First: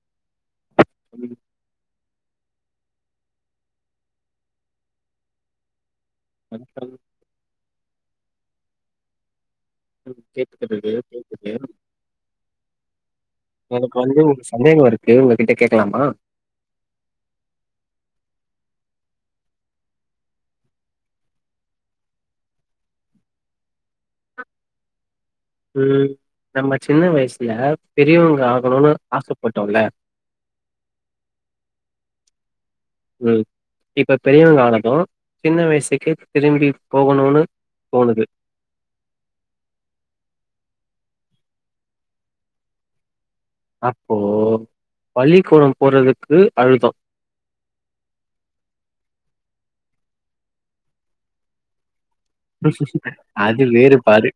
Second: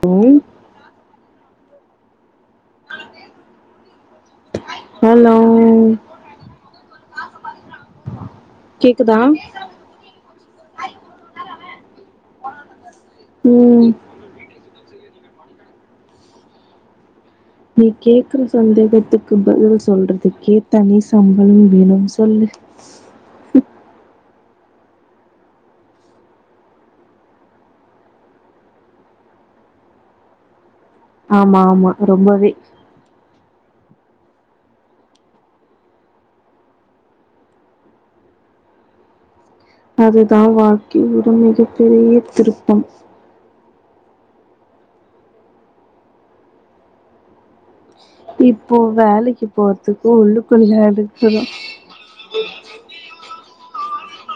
Hello சொல்லுங்க hello வணக்கம் கேக்குதா ம் கேட்டுகிட்டு இருக்கே கேக்குது ம் எனக்கு வந்து சந்தேகம் இருக்கு உங்ககிட்ட கேக்கலாமா நீ கேக்குற சந்தேகத்துக்கு பதில் சொல்றதுக்கே தனி சம்பளம் வேணும் சொல்லு ம் நம்ம சின்ன வயசுல பெரியவங்க ஆகணுன்னு ஆசப்பட்டோல்ல ஆமா ஆமா ரொம்பவே ம். இப்ப பெரியவங்க ஆனது சின்ன வயசுக்கே திரும்பி போகணுனு தோணுது அதுதா வாழ்க்கையோட மிக பெரிய திருப்பம் அப்போ பள்ளிக்கூடம் போறதுக்கு அழுதோ இப்போ வேலைக்கு போறதுக்கு உள்ளுக்குள்ளியே அழுகுரோ அது வேறு பாரு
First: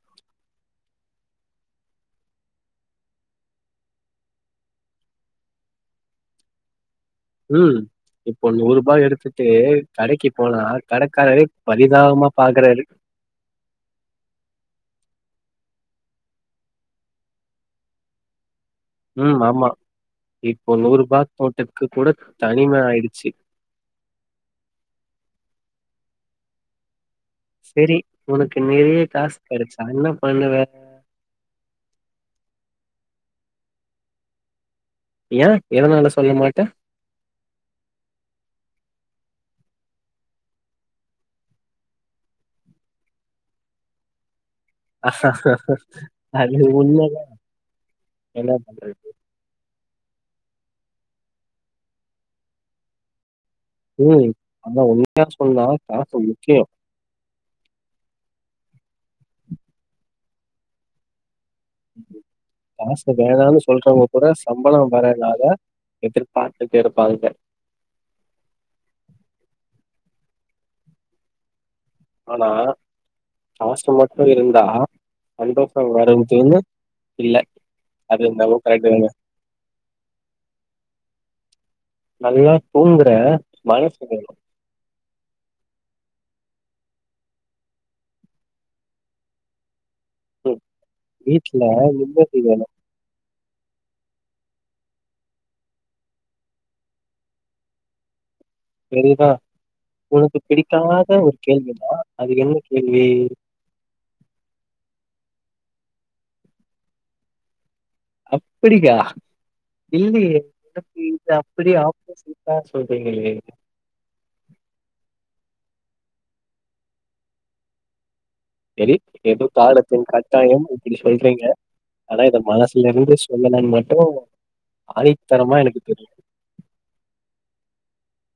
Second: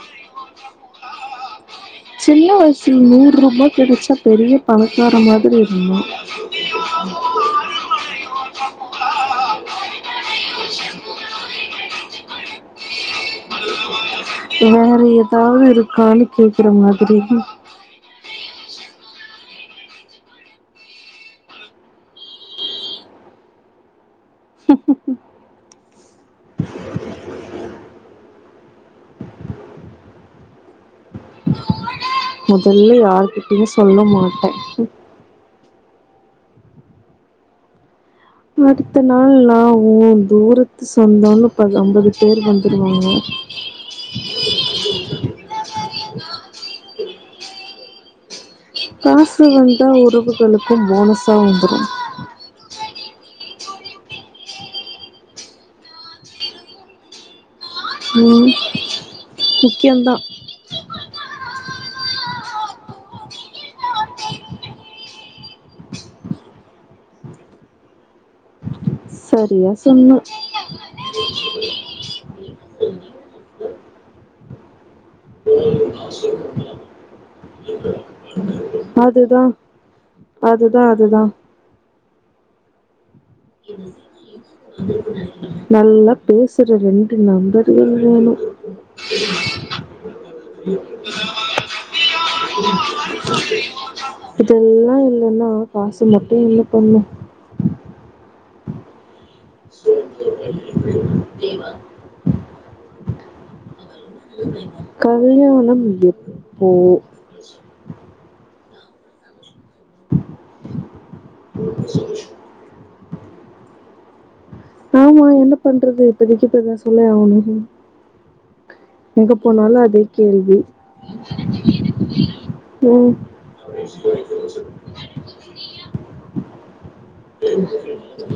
சின்ன வயசுல நூறு ரூபாய் கெடைச்சா பெரிய பணக்காரே மாதிரி இருந்தோ உஹம் இப்போ நூறு ரூபாய் எடுத்துட்டு கடைக்கு போனா கடைக்காரரே பரிதாபமா பாக்குறாரு வேற ஏதாவது இருக்கான்னு கேக்குற மாதிரி உம் ஆமா இப்போ நூறுபா தோட்டத்துக்கு கூட தனிம ஆயிடுச்சு [inaudible] சேரி உனக்கு நெறைய காசு கெடைச்சா என்ன பண்ணுவ முதல்ல யாருகிட்டையும் சொல்ல மாட்டேன் ஏன் எதனால சொல்ல மாட்டே அடுத்த நாள் நா உ தூரத்து சொந்தோன்னு பத ஐம்பது பேர் வந்துருவாங்க அது உண்மதா என்ன பண்றது காசு வந்து தா எல்லா உறவுகளுக்கும் போனஸா வந்துரும் உஹம் அதான் உண்மையா சொன்னா காசு முக்கியம் உம் முக்கியந்தா காசு வேணான்னு சொல்றவங்க கூட சம்பளோ வர நாள எதிர்பாத்துட்டே இருப்பாங்க செரியா சொன்ன ஆனா காசு மட்டு இருந்தா சந்தோஷோ வரும் தேனே இல்ல அது என்னவோ கரெக்டு தானே அதுதான் அதுதான் அதுதான் நல்லா தூங்குற மனசு வேனு நல்லா பேசுற ரெண்டு நபர்கள் வேணும் உம் வீட்டுல நிம்மதி வேணும் இதெல்லா இல்லைன்னா காசு மட்டும் என்ன பண்ணு சரிதா உனக்கு பிடிக்காத ஒரு கேள்வினா அது என்ன கேள்வி கல்யாணம் எப்போ அப்படியா இல்லையே எனக்கு இத அப்டி ஆப்போசிட்டா சொல் புரியலையே ஆமா என்ன பண்றது இப்பதக்கு பதில் சொல்லிதா அவனும் செரி ஏதோ காலத்தின் கேள்வி கட்டாயம் இப்படி சொல்றீங்க ஆனா இத மனசுல ம் இருந்து சொல்லன்னு மட்டோ ஆணிதனமா எனக்கு தெரியுது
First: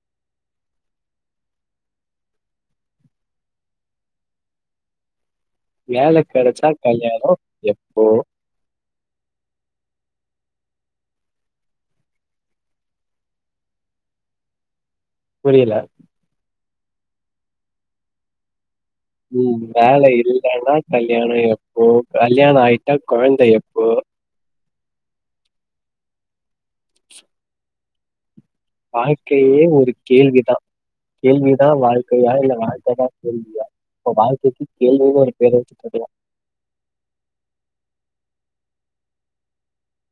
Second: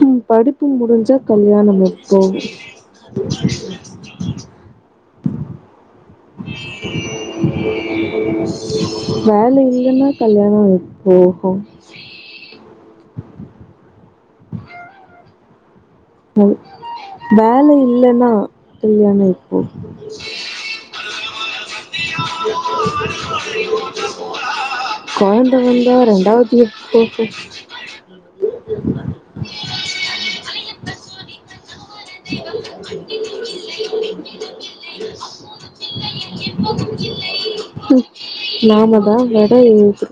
உம் படிப்பு முடிஞ்சா கல்யாணம் எப்போ வேலைக் கெடச்சா கல்யாணோ எப்போ இல்ல கல்யாணோ எப்போ புரியல வேல இல்லன்னா கல்யாணம் எப்போ உம் வேல இலைன்னா கல்யாண [unintelligible] எப்போ? கொழந் த வந்தா ரெண்டாவது எப்போ வாழ்க்கையையே ஒரு கேள்விதா கேள்வி தா வாழ்க் வாழ்க்கைக்கு கேள்வின்னு ஒரு பேர வச்சுக்கலாம். ம் நாமதா வட எழுத்து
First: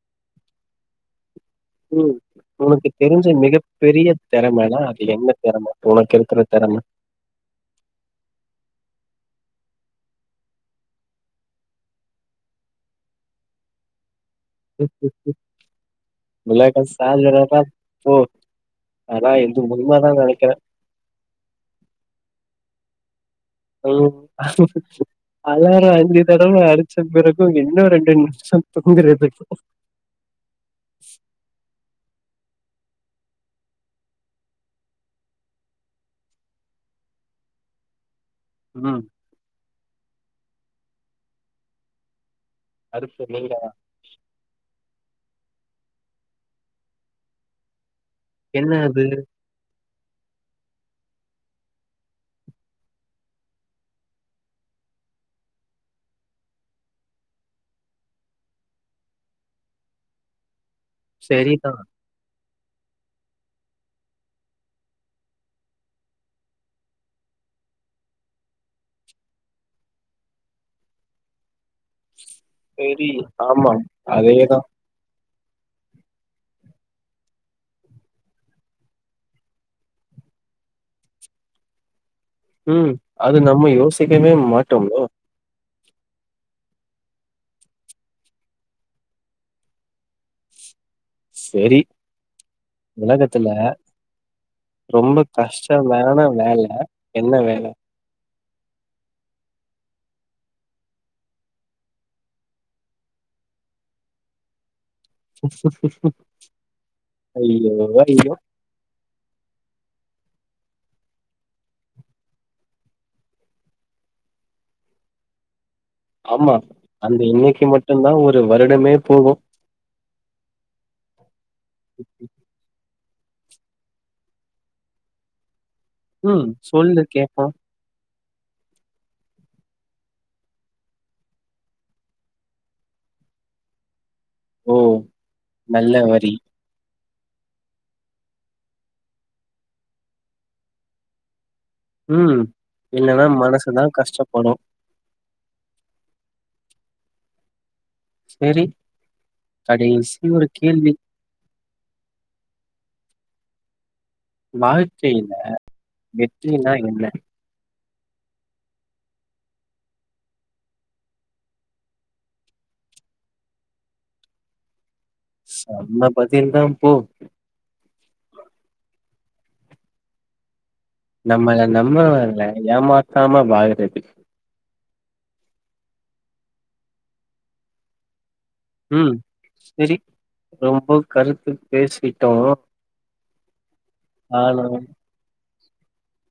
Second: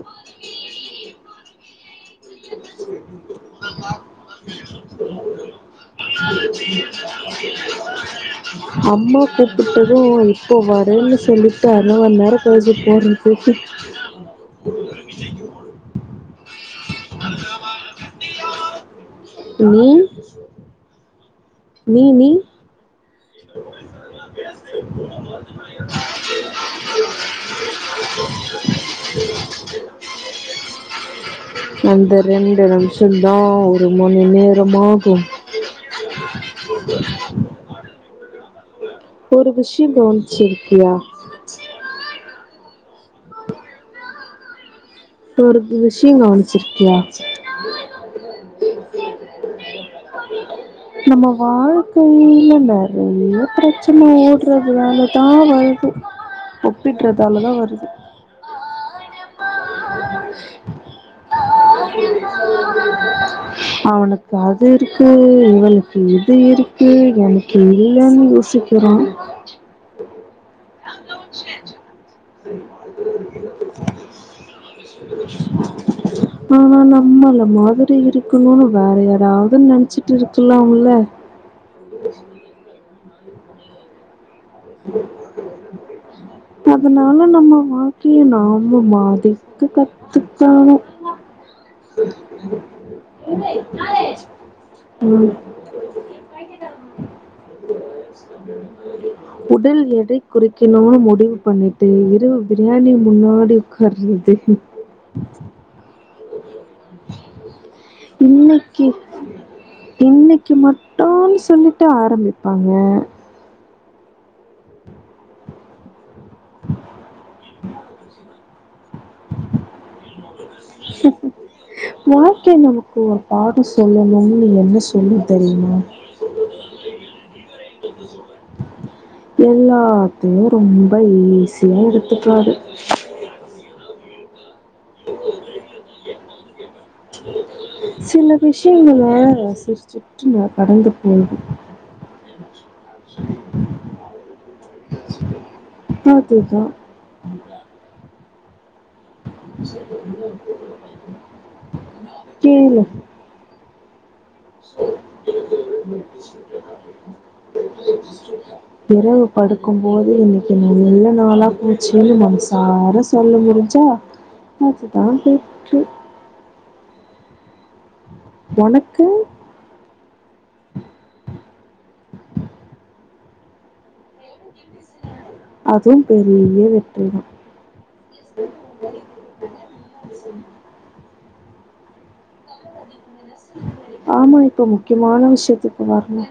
ம் உனக்கு தெரிஞ்ச மிகப்பெரிய தெறமன்னா அது என்ன தெறம உனக்கு இருக்குற தெறம கூப்பிட்டதும் இப்போ வரேன்னு சொல்லிட்டு அரமநேரோ கழிச்சி போறேன் கூப்பிட் ஹ ஹ ஹ ஹ பிளாக் அத சார்ஜரோட ஃபோன் அதா எந்து நீ உண்மாதான நெனைக்குறே நீ நீ ஹலோ அலாரம் அஞ்சி தடவ அடிச்ச பிறகோ இன்னோ ரெண்டு நிமிஷோ தூங்கறதுக்கோ அந்த ரெண்டு நிமிஷோ தா ஒரு மணி நேரமாகும் ம் ஒரு விஷயோ தோணுச்சு கியா அடுத்து நீங்கலா ஒரு து விஷயோ கவனிச்சிருக்கியா என்ன அது நம்ம வாழ்க்கையில நறயா பிரச்சனை ஓடுறதுனாலதா வருது ஒப்பிடுறதாலதா வருது செரிதா அவனுக்கு அது இருக்கு இவளுக்கு இது இருக்கு எனக்கு இல்லன்னு யோசிக்கிறோ சரி ஆமா அதேதான் ஆனா நம்மள மாதிரி இருக்கணோனு வேற யாராவது நெனச்சிட்டு இருக்கலால ம் அது நம்ம யோசிக்கவே மாட்டோமோ அதனால நம்ம வாழ்க்கைய நாம மாதிக்க கத்துக்கணோ சரி உலகத்துல ரொம்ப கஷ்டமான வேல என்ன வேல உடல் எடை குறைக்கணோனு முடிவு பண்ணிட்டு இரவு பிரியாணி முன்னாடி உக்காறது அய்யோ அய்யோ இன்னிக்கு மட்டோனு சொல்லிட்டு ஆரம்பிப்பாங்க ஆமா அந்த இன்னைக்கு மட்டும்தா ஒ ஒரு வருடமே போகும் வாழ்க்கை நமக்கு இப்ப ஒரு பாட்டு சொல்லனும்னு என்ன சொல்ல தெரியுமா ம் சொல்லு கேப்போம் நீ சொல்றது நல்ல ஐடியா தான் நீ வேற எங்க இருந்து சொல்ற எல்லாத்தையு ரொம்ப ஈஸியா எடுத்துக்காது ஓ நல்ல வரி சில விஷ்யங்கள சிரிச்சுட்டு நா கடந்து போகு ம் இல்லனா மனசுதா கஷ்டப்படு அதுதான் செரி கேளு வாழ்க்கைல வெற்றினா என்ன இரவு படுக்கும்போது இன்னக்கி நல்ல நாளா போச்சின் மனசார சொல்ல முடிஞ்சா அ சம்ம பதில்தா போ ஒனக்கு நம்மள நம்புறவங்ள ஏமாத்தாம வாழுறது அதும் பெரிய வெற்றி தா ம். சரி, ரொம்ப கருத்து பேசிட்டோ ஆமா இப்ப முக்கியமான விஷ்யத்து கு வர்ணு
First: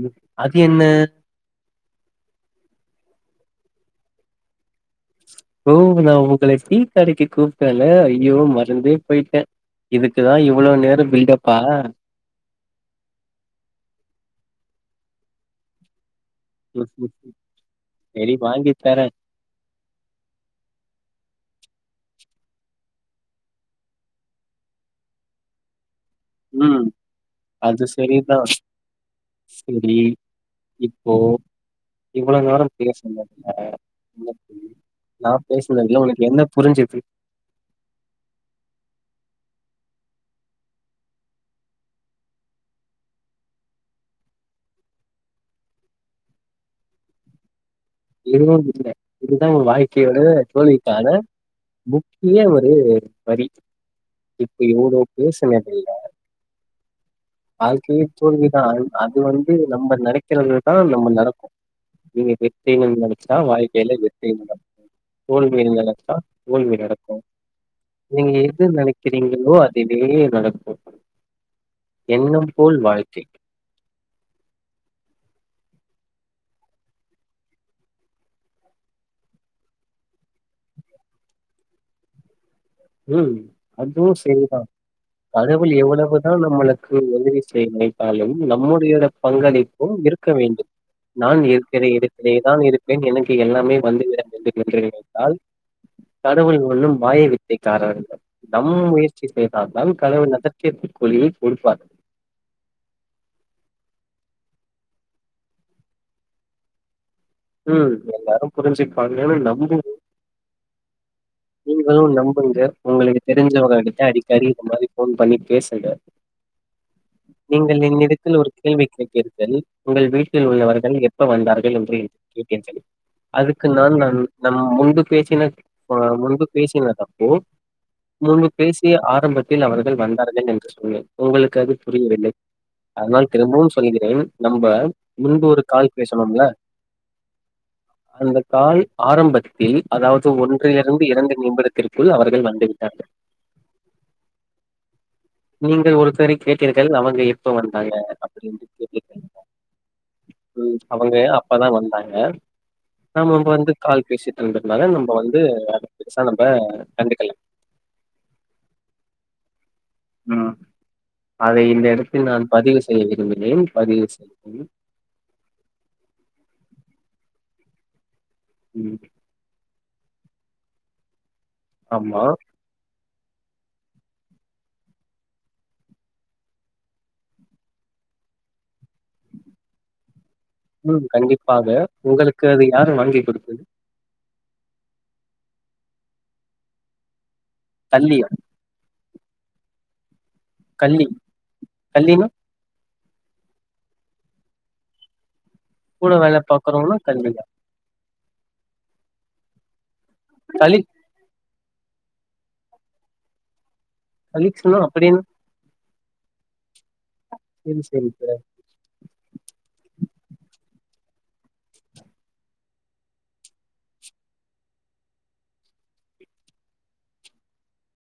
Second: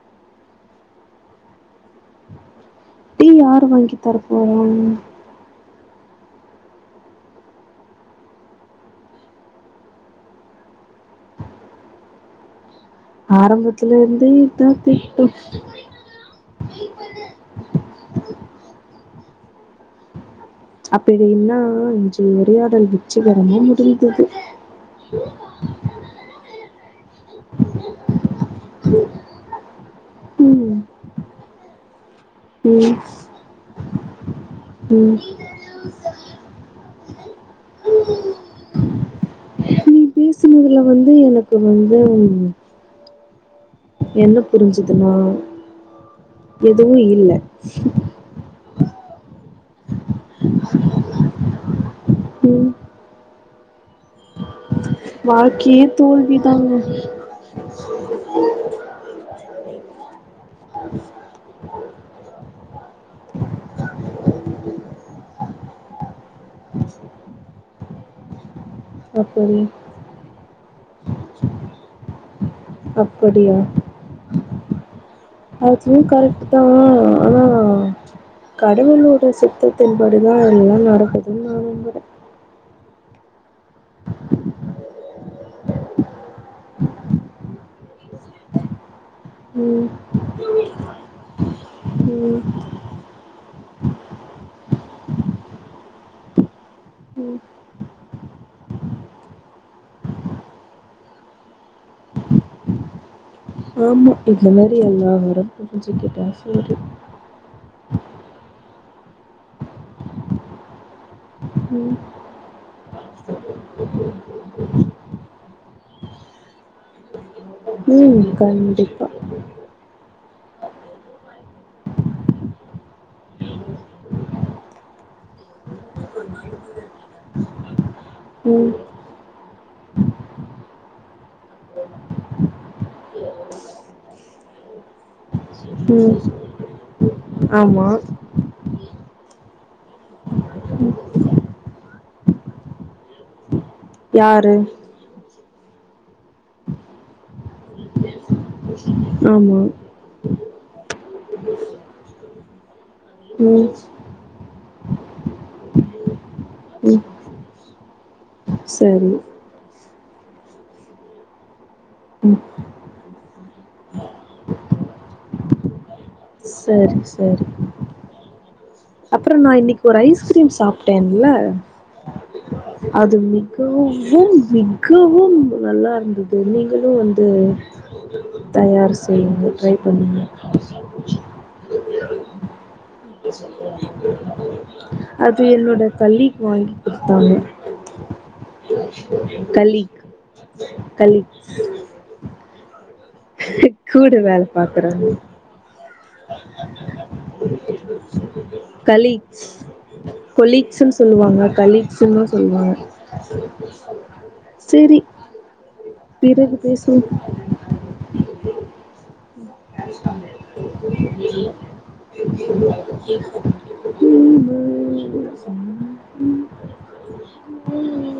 ம் அது என்ன டீ யாரு வாங்கி தரப்போறோ ஓ நா உங்கள டீ கடைக்கி கூப்ட்டேல அய்யோ மறந்தே போய்ட்டே இதுக்குதா இவ்ளோ நேரோ பில்டப்பா ஆரம்பத்துல இருந்தே [inaudible] செரி வாங்கித்தறே அப்பிடின்னா இன்று உரையாடல் வெற்றிகரமா முடிந்தது ம் அது செரிதா செரி ம் இப்போ இவ்ளோ நேரோ ம் பேசுனதுல ம் நா பேசுனதுல உனக்கு என்ன புரிஞ்சிது நீ பேசுனதுல வந்து எனக்கு வந்து என்ன புரிஞ்சிதுன்னா எதுவு இல்ல [unintelligible] இதுதா உ வாழ்க்கையோட தோல்விக்கான முக்கிய ஒரு வரி இப்ப இவ்ளோ வாழ்க்கையே பேசுனதில்ல தோல்விதாங்க வாழ்க்கையே தோல்விதா அ அது வந் து நம்ப நெனைக் கிறதுதா நம்ப நடக்கு [unintelligible] பேமெண் நெனைச்சா வாழ்க்கையில வெற்றியே நடக் தோல்விய நெனைச்சா தோல்வி நடக்கு நீங்க எது நினைக்கிறீங்களோ அப்படி அதுவே நடக்கு. எண்ணம் போல் வாழ்க்கை. அப்படியா அதுவு கரெக்ட்டுதா ஆனா கடவுளோட சித்தத்தின்படிதா எல்லா நடக்குதுனு நா நம்பற. உம் அதுவு செரிதா கடவுள் எவ்வளவுதா நம்மளுக்கு உதவி செய்லை அதுலருந்து நம்முடைய ம் பங்களிப்பும் இருக்க வேண்டும். நான் இருக்கிற ம் இடத்துலயேதான் இருப்பேன் எனக்கு எல்லாமே [unintelligible] [inaudible] என்றால் கடவுள் சொல்லும் வாயை [unintelligible] நம்ம முயற்சி செய்தால்தான் கடவுள் அதற்கு ஏத்த கூலியை குடுப்பார். ஆமாம் இந்த மாரி எல்லா அவரும் புரிஞ்சிக்கிட்டா சேரி. உஹம் எல்லாரும் புரிஞ்சு பாங்கனு நம்புவோ ம் நீங்களும் நம்புங்க உங்களுக்கு தெரிஞ்சவங்க கிட்ட அடிக்கடி இந்த மாரி போன் பண்ணி பேசுங்க நீங்கள் ம் என்னிடத்தில் ஒரு கேள்வி கண்டிப்பா கேட்டீர்கள் உங்கள் வீட்டில் உள்ளவர்கள் எப்ப வந்தார்கள் என்று கேட்டீர்கள் அதுக்கு நான் நான் நம் முன்பு பேச்சின முன்பு பேசின தப்போ முன்பு ம் பேசிய ஆரம்பத்தில் அவர் வந்தார்கள் என்று சொன்னேன் உங்களுக்கு அது புரியவில்லை அதனால் திரும்பவும் சொல்கிறேன் நம்ப முன்பு ஒரு கால் ம் பேசணோம்ல்ல ஆமா அந்த கால் ஆரம்பத்தில் அதாவது ஒன் றிலிருந்து இரண்டு நிமிடத்திற்குள் அவர்கள் வந்துவிட்டார்கள் யாரு நீங்க ஒரு சரி கேட்டீர்கள் அவங்க எப்ப வந்தாங்க அப்படின்னு கேட்டீர்கள் ஆமா உம் அவங்க அப்பதா வந்தாங்க நம்ம நாம ம் வந்து கால் பேசிருந்ததுனால நம்ம வந்து அ பெதுசா நம்ம ம் கண்டுக்கல சரி உம் அதே இடத்தில் ம் நான் பதிவு செய்ய விரும்புகிறேன் பதிவு செய் சரி சரி ம். அப்புறோ நா இன்னைக்கு ஒரு ஐஸ்கிரீம் சாப்பிட்டேன்ல்ல ஆமா. அது மிகவும் மிகவும் நல்லா இருந்தது நீங்களு வந்து தயார் செய்யுங்க ட்ரை பண்ணுங்க உம் கண்டிப்பாக உங்களுக்கு அது யாரு வாங்கி குடுத்தது? [inaudible] அது என்னோட தள்ளிக்கு வாங்கி குடுத்தாங்க அல்லியா கலிக் கல்லி கல்லினா கூட வேல பாக்குறவங்க கூட வேல பாக்குறோங்களா கல்லிகா கலீக்ஸ் கலீக் கொலீக்ஸுன் சொல்லுவாங்க கலீக்ஸுன்னு சொல்லுவாங்க கலிக்ஸ்னா சரி அப்டியன பிறகு பேசுவோம் டீம்ஸ் சரி [unintelligible] [inaudible]